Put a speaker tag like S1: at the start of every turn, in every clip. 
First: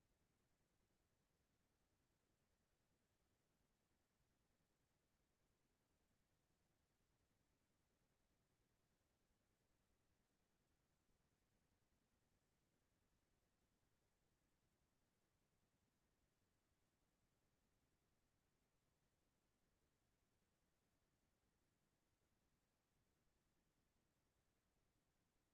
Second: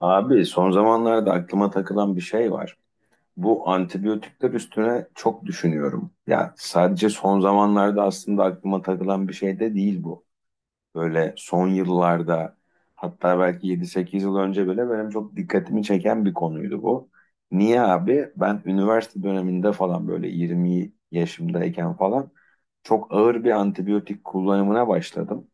S1: Abi son zamanlarda aklıma takılan bir şey var. Bu antibiyotikler üstüne çok düşünüyorum. Ya sadece son zamanlarda aslında aklıma takılan bir şey de değil bu. Böyle son yıllarda hatta belki 7 8 yıl önce bile benim çok dikkatimi çeken bir konuydu bu. Niye abi? Ben üniversite döneminde falan böyle 20 yaşımdayken falan çok ağır bir antibiyotik kullanımına başladım.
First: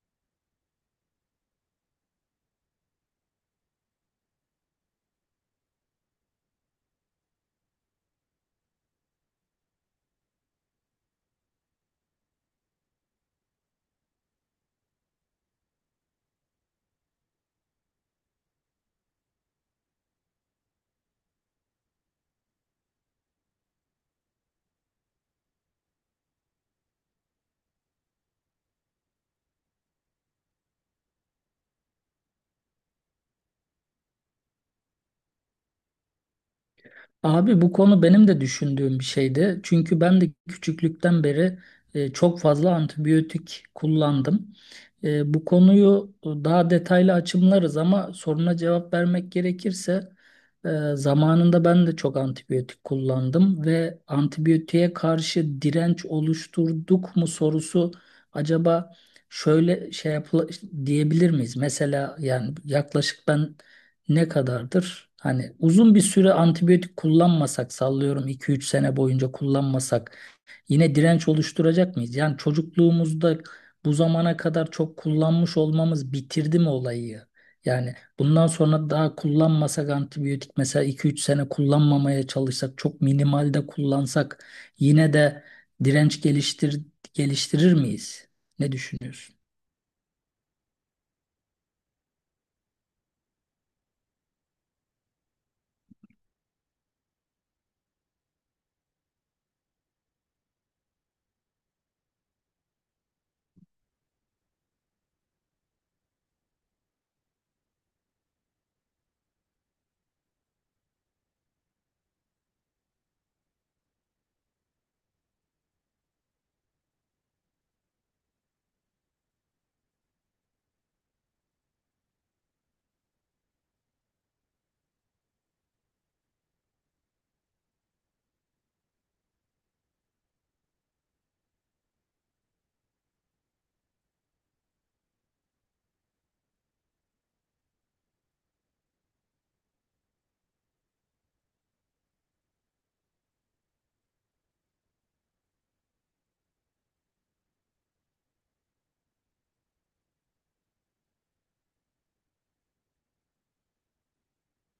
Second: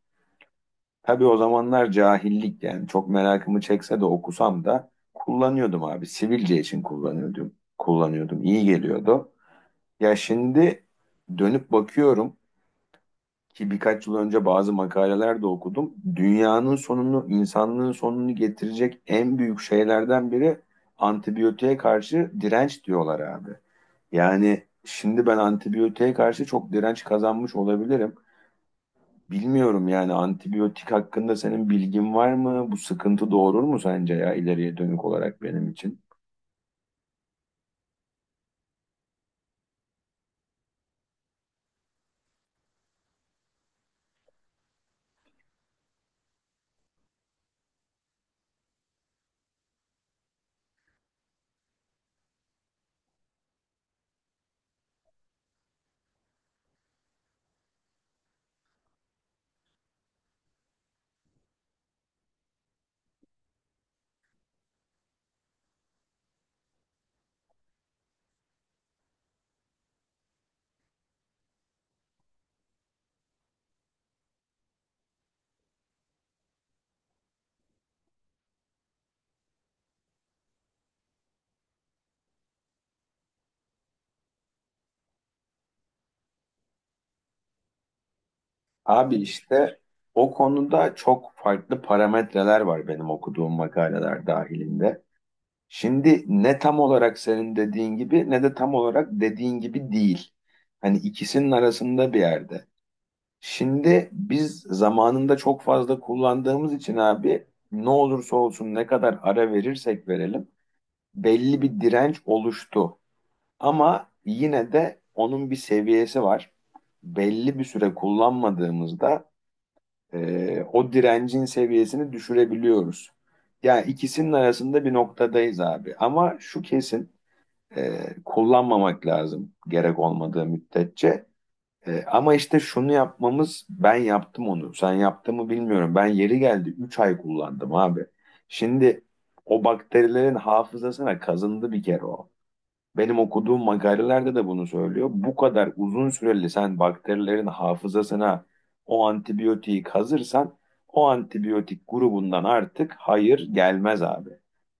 S1: Tabii o zamanlar cahillik yani çok merakımı çekse de okusam da kullanıyordum abi. Sivilce için kullanıyordum. Kullanıyordum. İyi geliyordu. Ya şimdi dönüp bakıyorum ki birkaç yıl önce bazı makaleler de okudum. Dünyanın sonunu, insanlığın sonunu getirecek en büyük şeylerden biri antibiyotiğe karşı direnç diyorlar abi. Yani şimdi ben antibiyotiğe karşı çok direnç kazanmış olabilirim. Bilmiyorum yani antibiyotik hakkında senin bilgin var mı? Bu sıkıntı doğurur mu sence ya ileriye dönük olarak benim için?
S2: Abi bu konu benim de düşündüğüm bir şeydi. Çünkü ben de küçüklükten beri çok fazla antibiyotik kullandım. Bu konuyu daha detaylı açımlarız ama soruna cevap vermek gerekirse e, zamanında ben de çok antibiyotik kullandım ve antibiyotiğe karşı direnç oluşturduk mu sorusu acaba şöyle şey yapıl diyebilir miyiz? Mesela yani yaklaşık ben ne kadardır? Hani uzun bir süre antibiyotik kullanmasak, sallıyorum 2-3 sene boyunca kullanmasak, yine direnç oluşturacak mıyız? Yani çocukluğumuzda bu zamana kadar çok kullanmış olmamız bitirdi mi olayı? Yani bundan sonra daha kullanmasak antibiyotik, mesela 2-3 sene kullanmamaya çalışsak, çok minimalde kullansak, yine de direnç geliştirir miyiz? Ne
S1: Abi
S2: düşünüyorsun?
S1: işte o konuda çok farklı parametreler var benim okuduğum makaleler dahilinde. Şimdi ne tam olarak senin dediğin gibi ne de tam olarak dediğin gibi değil. Hani ikisinin arasında bir yerde. Şimdi biz zamanında çok fazla kullandığımız için abi ne olursa olsun ne kadar ara verirsek verelim belli bir direnç oluştu. Ama yine de onun bir seviyesi var. Belli bir süre kullanmadığımızda o direncin seviyesini düşürebiliyoruz. Yani ikisinin arasında bir noktadayız abi. Ama şu kesin, kullanmamak lazım gerek olmadığı müddetçe. Ama işte şunu yapmamız ben yaptım onu. Sen yaptın mı bilmiyorum. Ben yeri geldi 3 ay kullandım abi. Şimdi o bakterilerin hafızasına kazındı bir kere o. Benim okuduğum makalelerde de bunu söylüyor. Bu kadar uzun süreli sen bakterilerin hafızasına o antibiyotiği kazırsan o antibiyotik grubundan artık hayır gelmez abi.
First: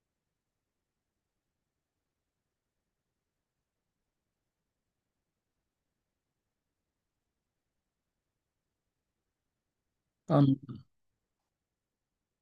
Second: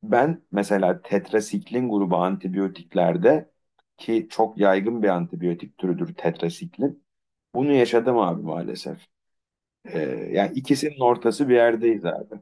S1: Ben mesela tetrasiklin grubu antibiyotiklerde ki çok yaygın bir antibiyotik türüdür tetrasiklin. Bunu yaşadım abi maalesef. Ee, Yani ikisinin ortası bir yerdeyiz abi.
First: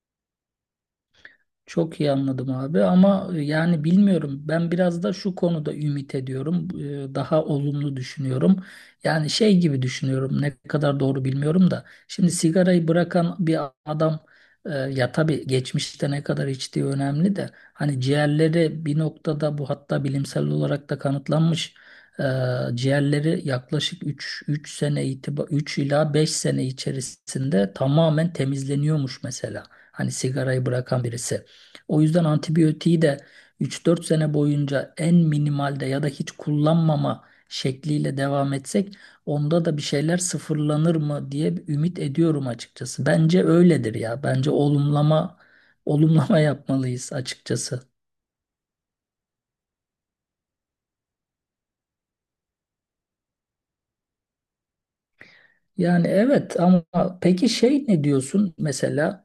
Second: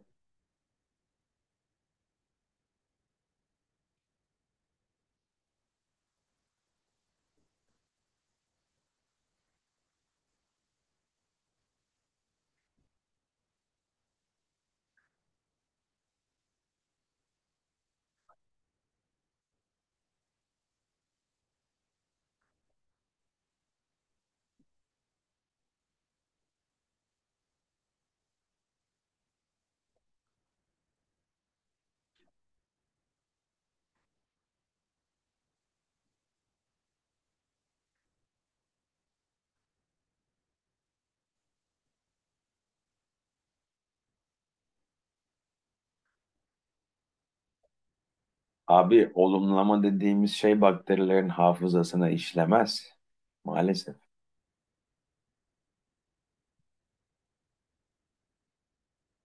S2: Çok iyi anladım abi, ama yani bilmiyorum, ben biraz da şu konuda ümit ediyorum. Daha olumlu düşünüyorum, yani şey gibi düşünüyorum, ne kadar doğru bilmiyorum da, şimdi sigarayı bırakan bir adam, ya tabii geçmişte ne kadar içtiği önemli de, hani ciğerleri bir noktada, bu hatta bilimsel olarak da kanıtlanmış, e, ciğerleri yaklaşık 3 ila 5 sene içerisinde tamamen temizleniyormuş mesela, hani sigarayı bırakan birisi. O yüzden antibiyotiği de 3-4 sene boyunca en minimalde ya da hiç kullanmama şekliyle devam etsek, onda da bir şeyler sıfırlanır mı diye bir ümit ediyorum açıkçası. Bence öyledir ya. Bence olumlama yapmalıyız açıkçası.
S1: Abi olumlama dediğimiz şey bakterilerin hafızasına işlemez. Maalesef.
S2: Yani evet, ama peki şey ne diyorsun mesela?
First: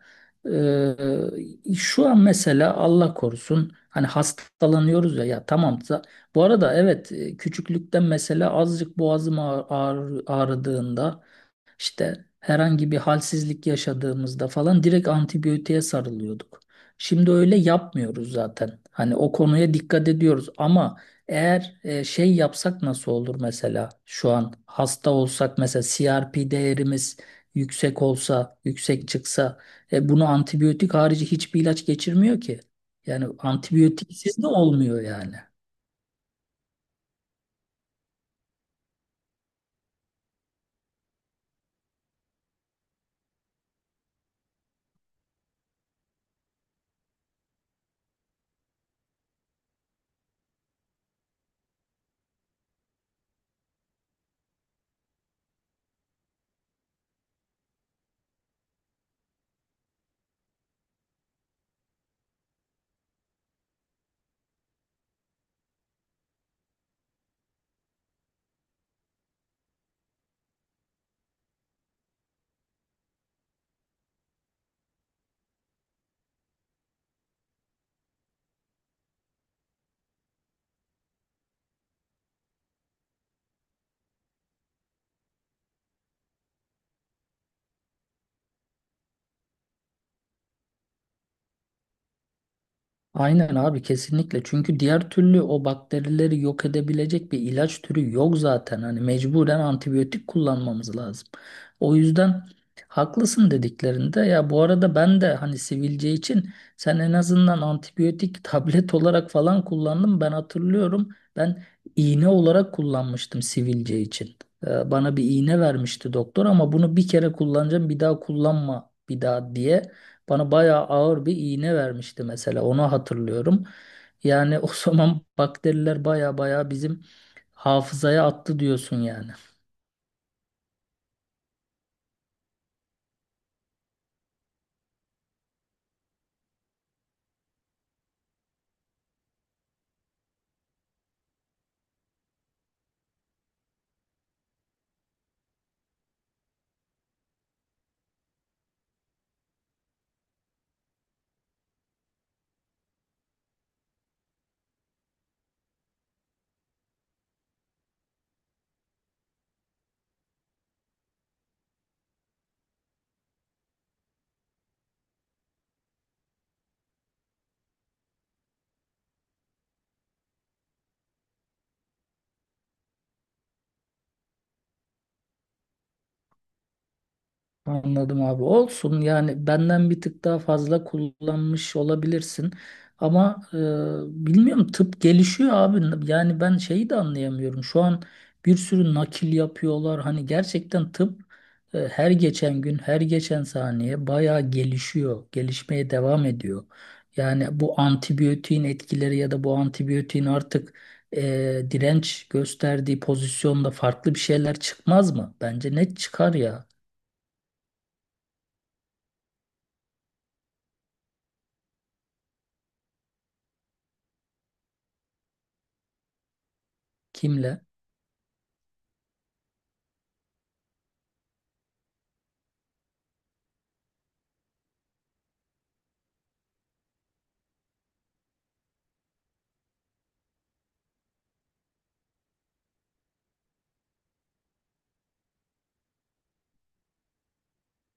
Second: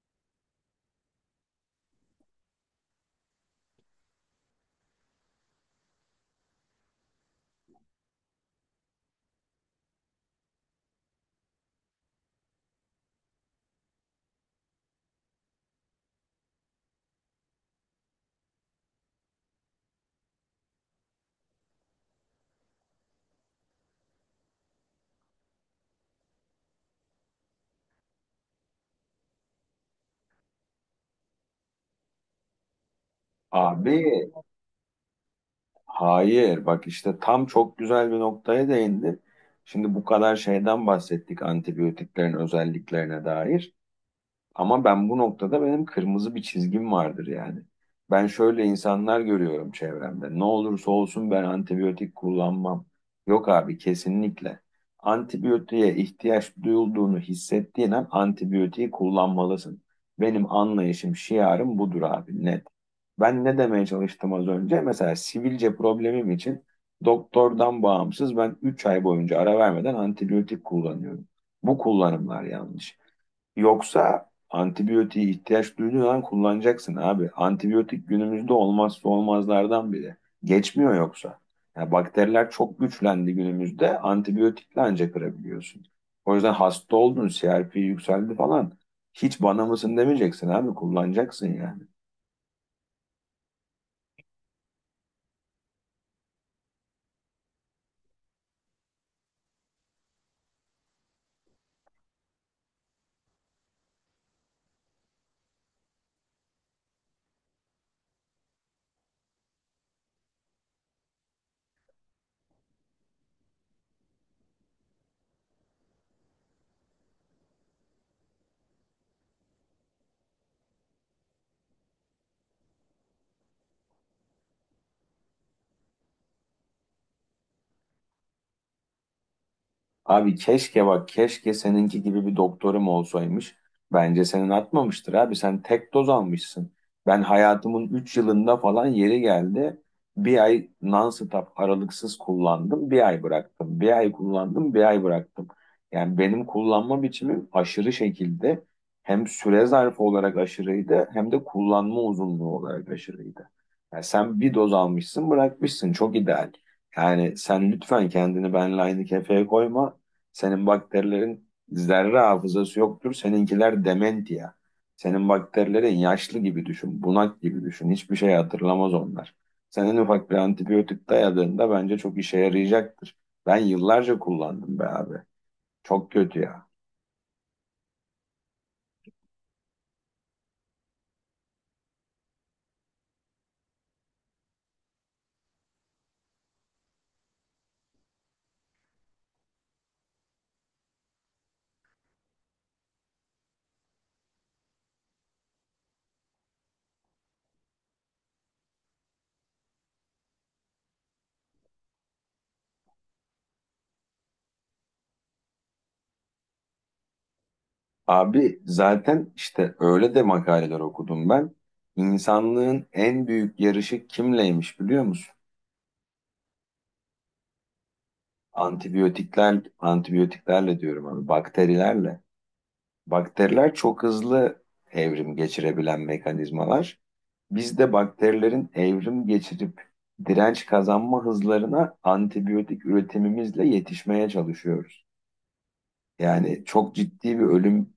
S2: Şu an mesela Allah korusun hani hastalanıyoruz ya, ya tamam, bu arada evet, küçüklükten mesela azıcık boğazım ağrıdığında, işte herhangi bir halsizlik yaşadığımızda falan direkt antibiyotiğe sarılıyorduk. Şimdi öyle yapmıyoruz zaten. Hani o konuya dikkat ediyoruz, ama eğer şey yapsak nasıl olur? Mesela şu an hasta olsak, mesela CRP değerimiz yüksek olsa, yüksek çıksa, bunu antibiyotik harici hiçbir ilaç geçirmiyor ki. Yani
S1: Abi,
S2: antibiyotiksiz de olmuyor yani.
S1: hayır, bak işte tam çok güzel bir noktaya değindin. Şimdi bu kadar şeyden bahsettik antibiyotiklerin özelliklerine dair. Ama ben bu noktada benim kırmızı bir çizgim vardır yani. Ben şöyle insanlar görüyorum çevremde. Ne olursa olsun ben antibiyotik kullanmam. Yok abi kesinlikle. Antibiyotiğe ihtiyaç duyulduğunu hissettiğin an antibiyotiği kullanmalısın. Benim anlayışım, şiarım budur abi net. Ben ne demeye çalıştım az önce? Mesela sivilce problemim için doktordan bağımsız ben 3 ay boyunca ara vermeden antibiyotik kullanıyorum. Bu kullanımlar yanlış. Yoksa antibiyotiğe ihtiyaç duyduğun an kullanacaksın abi. Antibiyotik günümüzde olmazsa olmazlardan biri. Geçmiyor yoksa. Ya bakteriler çok güçlendi günümüzde. Antibiyotikle ancak kırabiliyorsun. O yüzden hasta oldun, CRP yükseldi falan. Hiç bana mısın demeyeceksin abi kullanacaksın yani.
S2: Aynen abi, kesinlikle, çünkü diğer türlü o bakterileri yok edebilecek bir ilaç türü yok zaten, hani mecburen antibiyotik kullanmamız lazım. O yüzden haklısın dediklerinde. Ya bu arada, ben de hani sivilce için, sen en azından antibiyotik tablet olarak falan kullandım ben hatırlıyorum; ben iğne olarak kullanmıştım sivilce için. Bana bir iğne vermişti doktor, ama bunu bir kere kullanacağım, bir daha kullanma bir daha diye. Bana bayağı ağır bir iğne vermişti mesela. Onu hatırlıyorum. Yani o zaman bakteriler bayağı bayağı bizim hafızaya attı diyorsun yani.
S1: Abi keşke bak keşke seninki gibi bir doktorum olsaymış. Bence senin atmamıştır abi. Sen tek doz almışsın. Ben hayatımın 3 yılında falan yeri geldi. Bir ay non-stop aralıksız kullandım. Bir ay bıraktım. Bir ay kullandım. Bir ay bıraktım. Yani benim kullanma biçimim aşırı şekilde hem süre zarfı olarak aşırıydı hem de kullanma uzunluğu olarak aşırıydı. Yani sen bir doz almışsın bırakmışsın. Çok ideal. Yani sen lütfen kendini benle aynı kefeye koyma. Senin bakterilerin zerre hafızası yoktur. Seninkiler dementia. Senin bakterilerin yaşlı gibi düşün, bunak gibi düşün. Hiçbir şey hatırlamaz onlar. Senin ufak bir antibiyotik dayadığında bence çok işe yarayacaktır. Ben yıllarca kullandım be abi. Çok kötü ya.
S2: Anladım abi. Olsun yani, benden bir tık daha fazla kullanmış olabilirsin. Ama bilmiyorum, tıp gelişiyor abi. Yani ben şeyi de anlayamıyorum. Şu an bir sürü nakil yapıyorlar. Hani gerçekten tıp her geçen gün, her geçen saniye bayağı gelişiyor. Gelişmeye devam ediyor. Yani bu antibiyotiğin etkileri ya da bu antibiyotiğin artık e, direnç gösterdiği pozisyonda farklı bir şeyler çıkmaz mı? Bence net çıkar ya.
S1: Abi zaten işte öyle de makaleler okudum ben. İnsanlığın en büyük yarışı kimleymiş biliyor musun?
S2: Kimle?
S1: Antibiyotikler, antibiyotiklerle diyorum abi, bakterilerle. Bakteriler çok hızlı evrim geçirebilen mekanizmalar. Biz de bakterilerin evrim geçirip direnç kazanma hızlarına antibiyotik üretimimizle yetişmeye çalışıyoruz. Yani çok ciddi bir ölüm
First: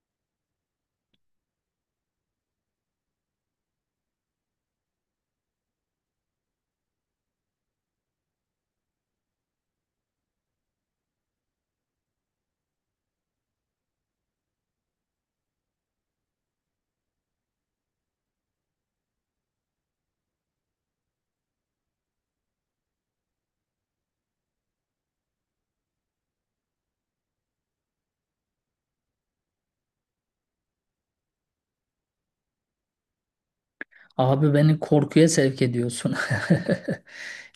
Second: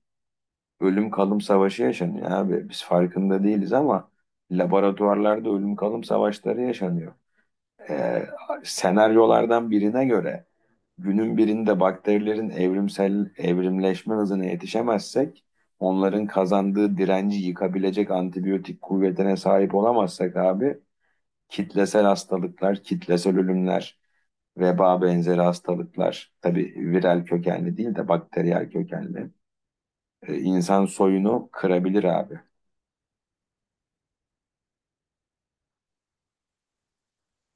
S1: ölüm kalım savaşı yaşanıyor abi. Biz farkında değiliz ama laboratuvarlarda ölüm kalım savaşları yaşanıyor. Ee, Senaryolardan birine göre günün birinde bakterilerin evrimsel evrimleşme hızına yetişemezsek, onların kazandığı direnci yıkabilecek antibiyotik kuvvetine sahip olamazsak abi, kitlesel hastalıklar, kitlesel ölümler, veba benzeri hastalıklar, tabii viral kökenli değil de bakteriyel kökenli, insan soyunu kırabilir abi.
S2: Abi beni korkuya sevk ediyorsun.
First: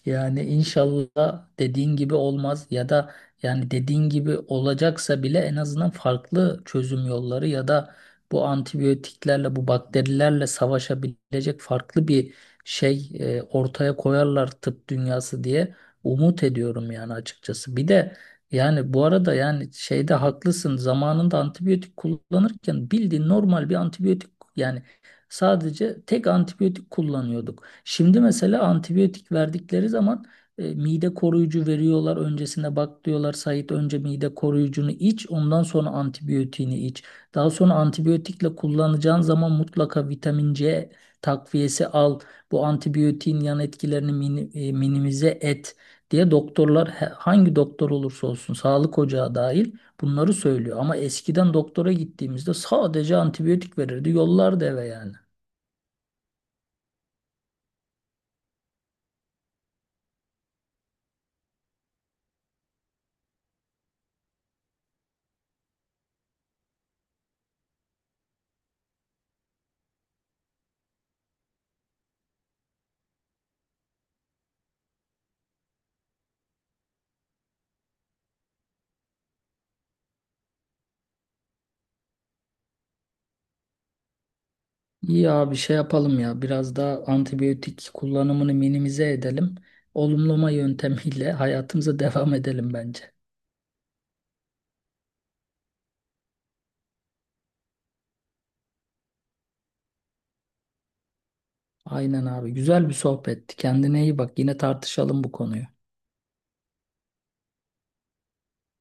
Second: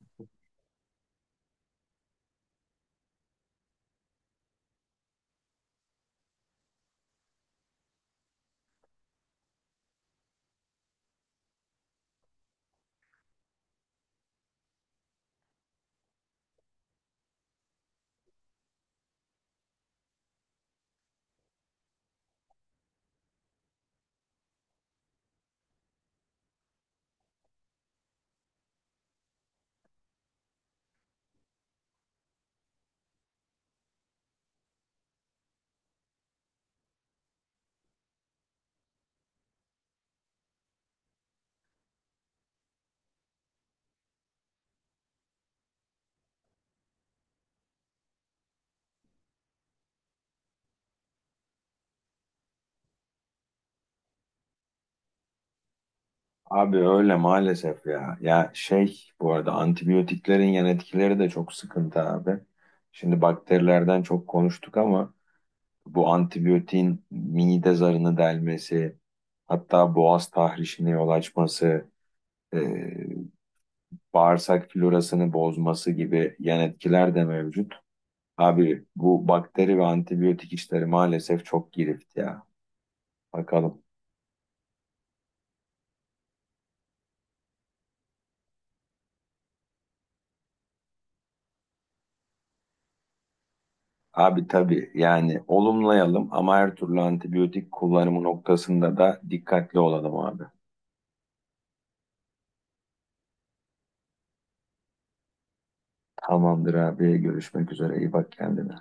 S2: Yani inşallah dediğin gibi olmaz, ya da yani dediğin gibi olacaksa bile en azından farklı çözüm yolları, ya da bu antibiyotiklerle bu bakterilerle savaşabilecek farklı bir şey ortaya koyarlar tıp dünyası diye umut ediyorum yani, açıkçası. Bir de, yani bu arada, yani şeyde haklısın, zamanında antibiyotik kullanırken bildiğin normal bir antibiyotik yani, sadece tek antibiyotik kullanıyorduk. Şimdi mesela antibiyotik verdikleri zaman mide koruyucu veriyorlar. Öncesine bak diyorlar, Sait önce mide koruyucunu iç, ondan sonra antibiyotiğini iç. Daha sonra antibiyotikle kullanacağın zaman mutlaka vitamin C takviyesi al. Bu antibiyotiğin yan etkilerini minimize et diye doktorlar hangi doktor olursa olsun, sağlık ocağı dahil, bunları söylüyor. Ama eskiden doktora gittiğimizde sadece antibiyotik verirdi, yollardı eve yani.
S1: Abi öyle maalesef ya. Ya şey bu arada antibiyotiklerin yan etkileri de çok sıkıntı abi. Şimdi bakterilerden çok konuştuk ama bu antibiyotiğin mide zarını delmesi, hatta boğaz tahrişine yol açması, e, bağırsak florasını bozması gibi yan etkiler de mevcut. Abi bu bakteri ve antibiyotik işleri maalesef çok girift ya. Bakalım.
S2: İyi abi, şey yapalım ya, biraz daha antibiyotik kullanımını minimize edelim. Olumlama yöntemiyle hayatımıza devam edelim bence.
S1: Abi tabii yani olumlayalım ama her türlü antibiyotik kullanımı noktasında da dikkatli olalım abi.
S2: Aynen abi, güzel bir sohbetti. Kendine iyi bak, yine tartışalım bu konuyu.
S1: Tamamdır abi görüşmek üzere iyi bak kendine.